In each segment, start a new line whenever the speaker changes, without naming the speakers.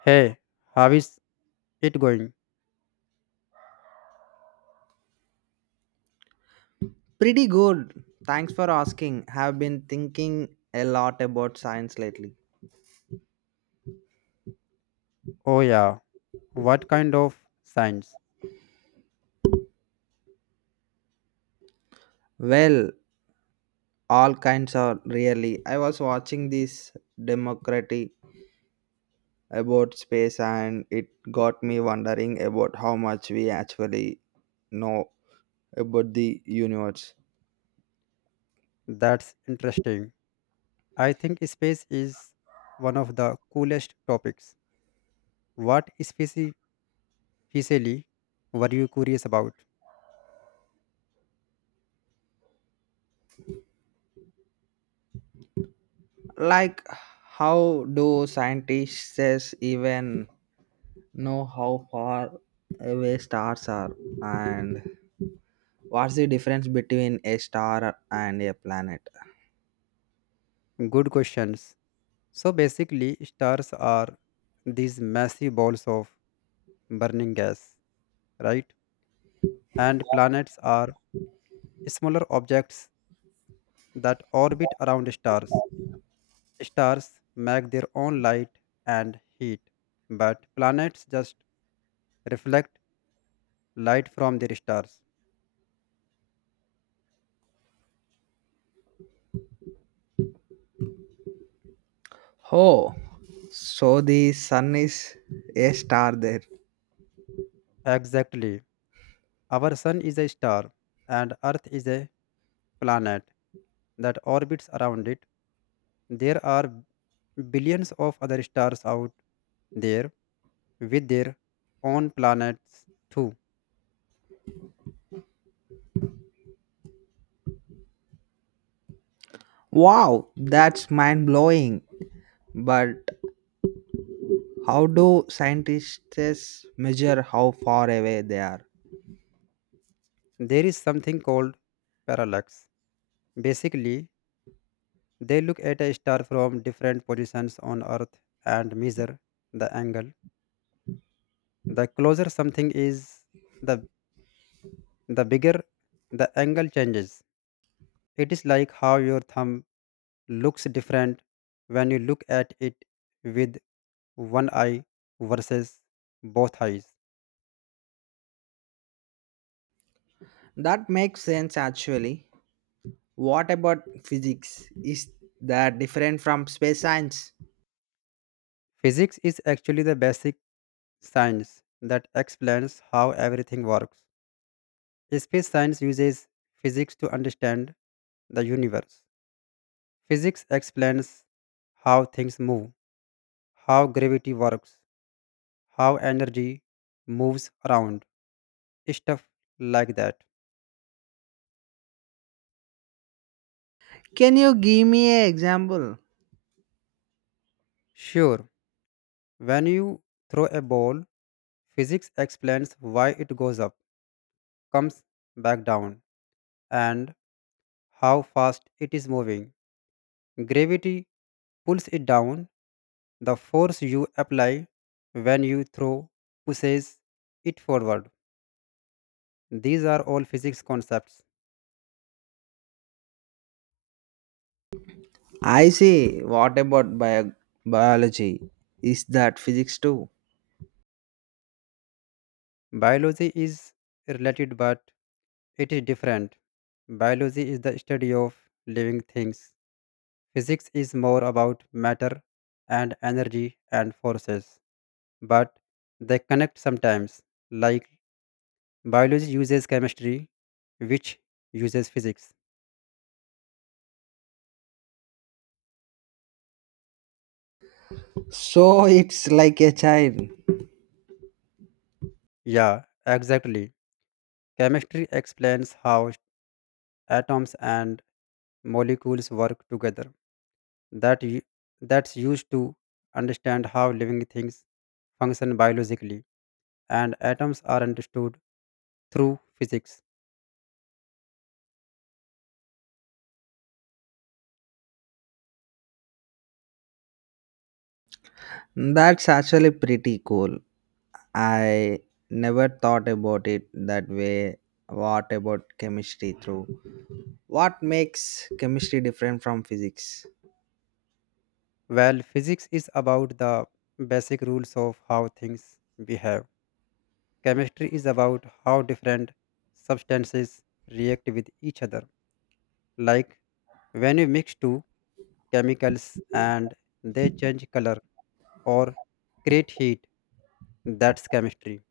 Hey, how is it going?
Pretty good. Thanks for asking. Have been thinking a lot about science lately.
Oh, yeah. What kind of science?
Well, all kinds are really. I was watching this democracy about space and it got me wondering about how much we actually know about the universe.
That's interesting. I think space is one of the coolest topics. What specifically were you curious about?
Like how do scientists even know how far away stars are and what's the difference between a star and a planet?
Good questions. So basically, stars are these massive balls of burning gas, right? And planets are smaller objects that orbit around stars. Stars make their own light and heat, but planets just reflect light from their stars.
Oh, so the sun is a star there.
Exactly. Our sun is a star and Earth is a planet that orbits around it. There are billions of other stars out there with their own planets too.
Wow, that's mind blowing. But how do scientists measure how far away they are?
There is something called parallax. Basically, they look at a star from different positions on Earth and measure the angle. The closer something is, the the bigger the angle changes. It is like how your thumb looks different when you look at it with one eye versus both eyes.
That makes sense actually. What about physics? Is that different from space science?
Physics is actually the basic science that explains how everything works. Space science uses physics to understand the universe. Physics explains how things move, how gravity works, how energy moves around, stuff like that.
Can you give me an example?
Sure, when you throw a ball, physics explains why it goes up, comes back down, and how fast it is moving. Gravity pulls it down. The force you apply when you throw pushes it forward. These are all physics concepts.
I see. What about biology? Is that physics too?
Biology is related, but it is different. Biology is the study of living things. Physics is more about matter and energy and forces, but they connect sometimes, like biology uses chemistry, which uses physics.
So it's like a child.
Yeah, exactly. Chemistry explains how atoms and molecules work together. That u- that's used to understand how living things function biologically, and atoms are understood through physics.
That's actually pretty cool. I never thought about it that way. What about chemistry through? What makes chemistry different from physics?
Well, physics is about the basic rules of how things behave. Chemistry is about how different substances react with each other. Like when you mix two chemicals and they change color or create heat, that's chemistry.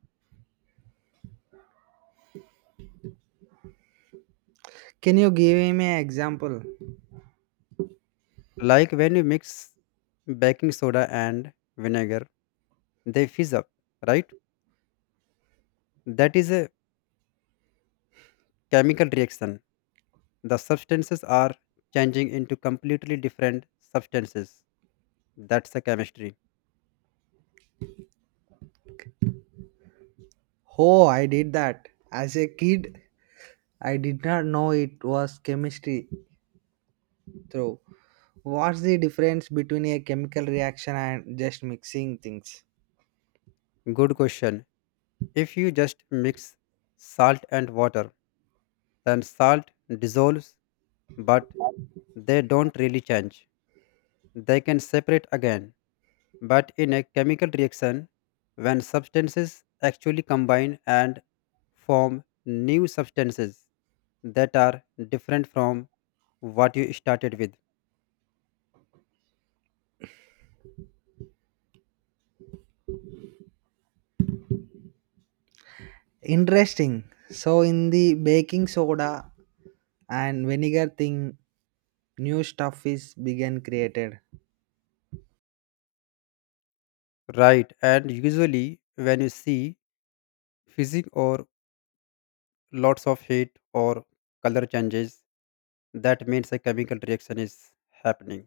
Can you give me an example?
Like when you mix baking soda and vinegar, they fizz up, right? That is a chemical reaction. The substances are changing into completely different substances. That's the chemistry.
Oh, I did that. As a kid, I did not know it was chemistry through. What's the difference between a chemical reaction and just mixing things?
Good question. If you just mix salt and water, then salt dissolves, but they don't really change. They can separate again. But in a chemical reaction, when substances actually combine and form new substances that are different from what you started with.
Interesting. So in the baking soda and vinegar thing new stuff is began created.
Right, and usually when you see physics or lots of heat or color changes, that means a chemical reaction is happening.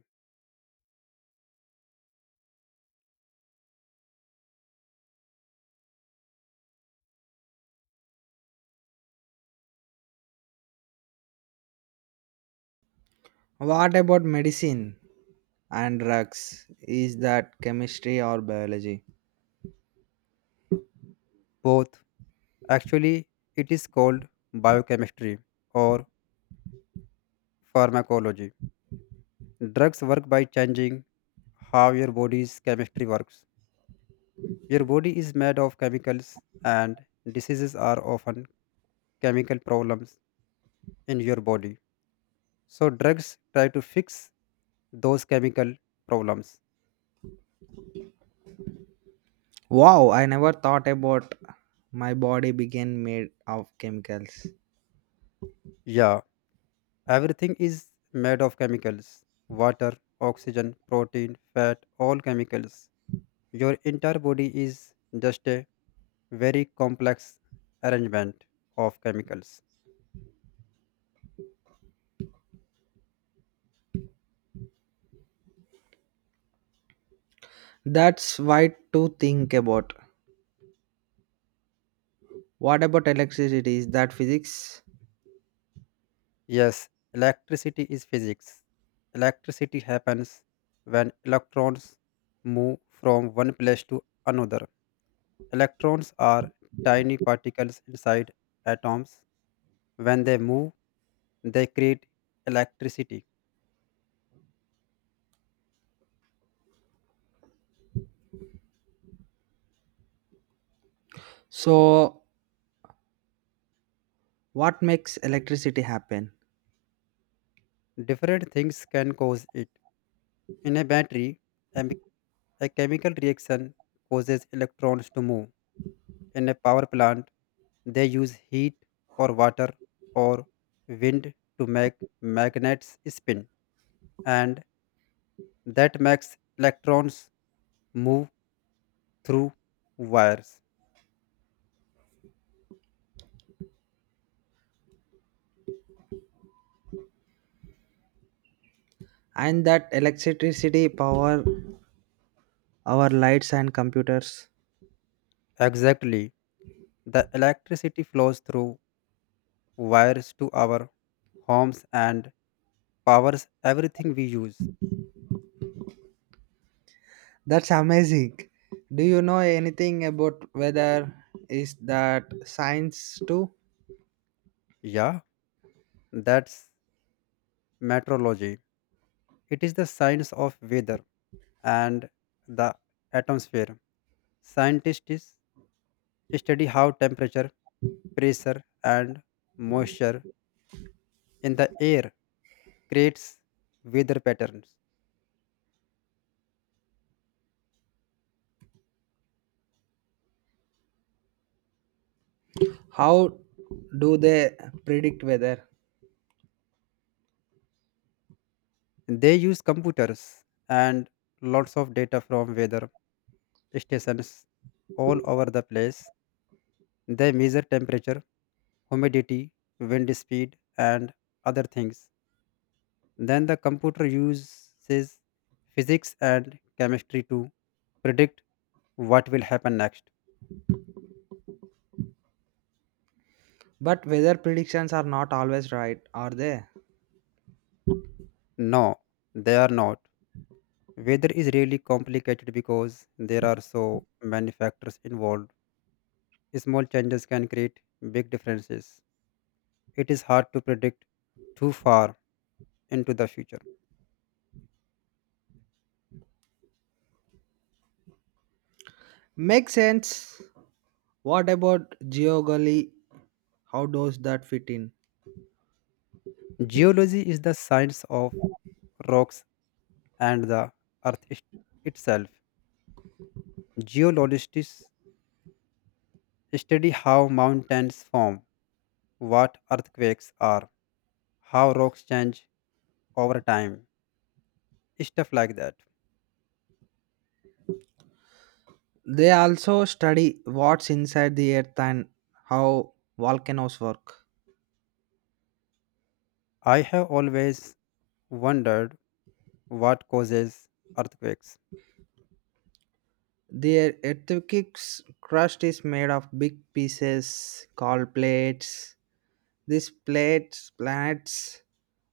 What about medicine and drugs, is that chemistry or biology?
Both actually, it is called biochemistry or pharmacology. Drugs work by changing how your body's chemistry works. Your body is made of chemicals, and diseases are often chemical problems in your body. So, drugs try to fix those chemical problems.
Wow, I never thought about my body began made of chemicals.
Yeah, everything is made of chemicals: water, oxygen, protein, fat, all chemicals. Your entire body is just a very complex arrangement of chemicals.
That's why to think about. What about electricity, is that physics?
Yes, electricity is physics. Electricity happens when electrons move from one place to another. Electrons are tiny particles inside atoms. When they move, they create electricity.
So what makes electricity happen?
Different things can cause it. In a battery, a, mi- a chemical reaction causes electrons to move. In a power plant, they use heat or water or wind to make magnets spin, and that makes electrons move through wires.
And that electricity power our lights and computers.
Exactly, the electricity flows through wires to our homes and powers everything we use.
That's amazing. Do you know anything about weather? Is that science too?
Yeah, that's meteorology. It is the science of weather and the atmosphere. Scientists study how temperature, pressure and moisture in the air creates weather patterns.
How do they predict weather?
They use computers and lots of data from weather stations all over the place. They measure temperature, humidity, wind speed, and other things. Then the computer uses physics and chemistry to predict what will happen next.
But weather predictions are not always right, are they?
No, they are not. Weather is really complicated because there are so many factors involved. Small changes can create big differences. It is hard to predict too far into the future.
Makes sense. What about geology? How does that fit in?
Geology is the science of rocks and the earth is- itself. Geologists study how mountains form, what earthquakes are, how rocks change over time, stuff like that.
They also study what's inside the earth and how volcanoes work.
I have always wondered what causes earthquakes.
The earthquake's crust is made of big pieces called plates. These plates planets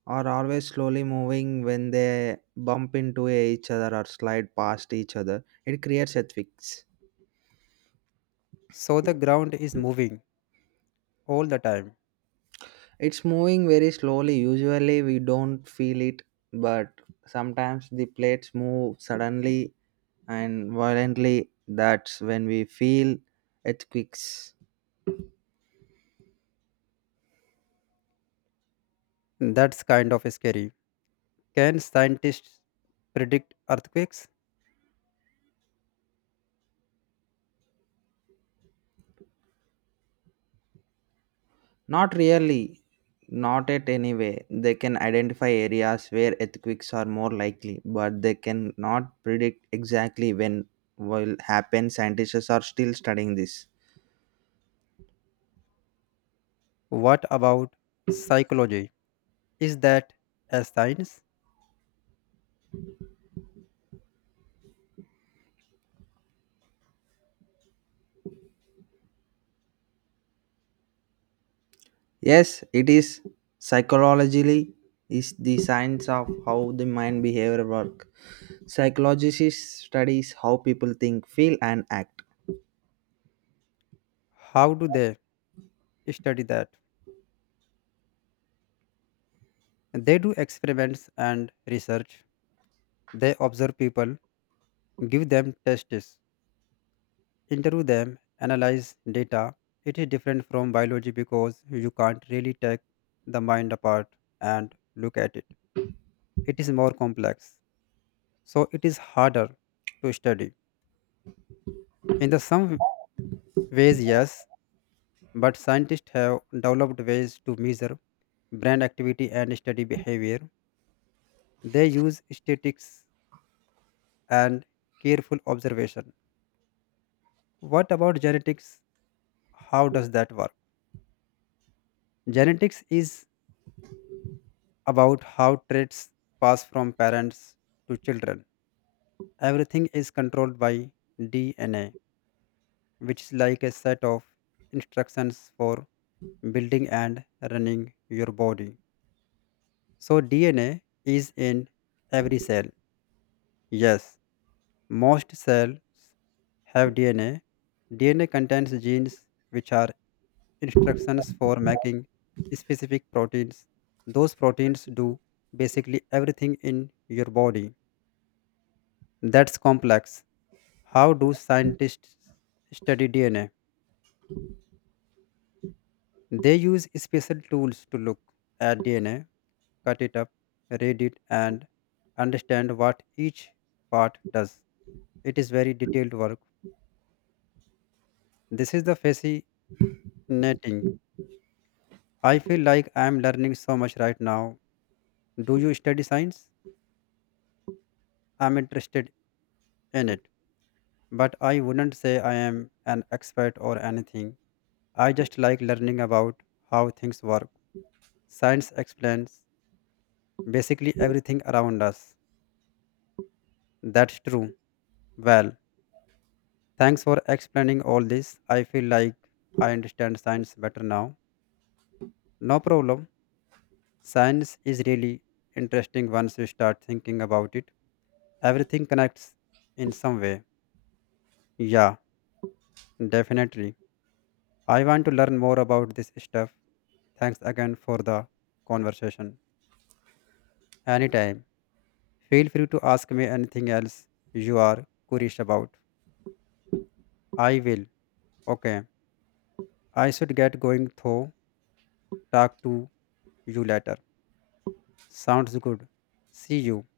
are always slowly moving when they bump into each other or slide past each other. It creates earthquakes.
So the ground is moving all the time.
It's moving very slowly. Usually we don't feel it, but sometimes the plates move suddenly and violently. That's when we feel earthquakes.
That's kind of scary. Can scientists predict earthquakes?
Not really, not at any way. They can identify areas where earthquakes are more likely, but they can not predict exactly when will happen. Scientists are still studying this.
What about psychology? Is that a science?
Yes, it is. Psychologically is the science of how the mind behavior work. Psychologists studies how people think, feel and act.
How do they study that? They do experiments and research. They observe people, give them tests, interview them, analyze data. It is different from biology because you can't really take the mind apart and look at it. It is more complex, so it is harder to study. In the some ways, yes, but scientists have developed ways to measure brain activity and study behavior. They use statistics and careful observation. What about genetics? How does that work? Genetics is about how traits pass from parents to children. Everything is controlled by DNA, which is like a set of instructions for building and running your body. So DNA is in every cell. Yes, most cells have DNA. DNA contains genes which are instructions for making specific proteins. Those proteins do basically everything in your body. That's complex. How do scientists study DNA? They use special tools to look at DNA, cut it up, read it, and understand what each part does. It is very detailed work. This is the fascinating. I feel like I am learning so much right now. Do you study science? I'm interested in it, but I wouldn't say I am an expert or anything. I just like learning about how things work. Science explains basically everything around us. That's true. Well, thanks for explaining all this. I feel like I understand science better now. No problem. Science is really interesting once you start thinking about it. Everything connects in some way. Yeah, definitely. I want to learn more about this stuff. Thanks again for the conversation. Anytime. Feel free to ask me anything else you are curious about. I will. Okay. I should get going though. Talk to you later. Sounds good. See you.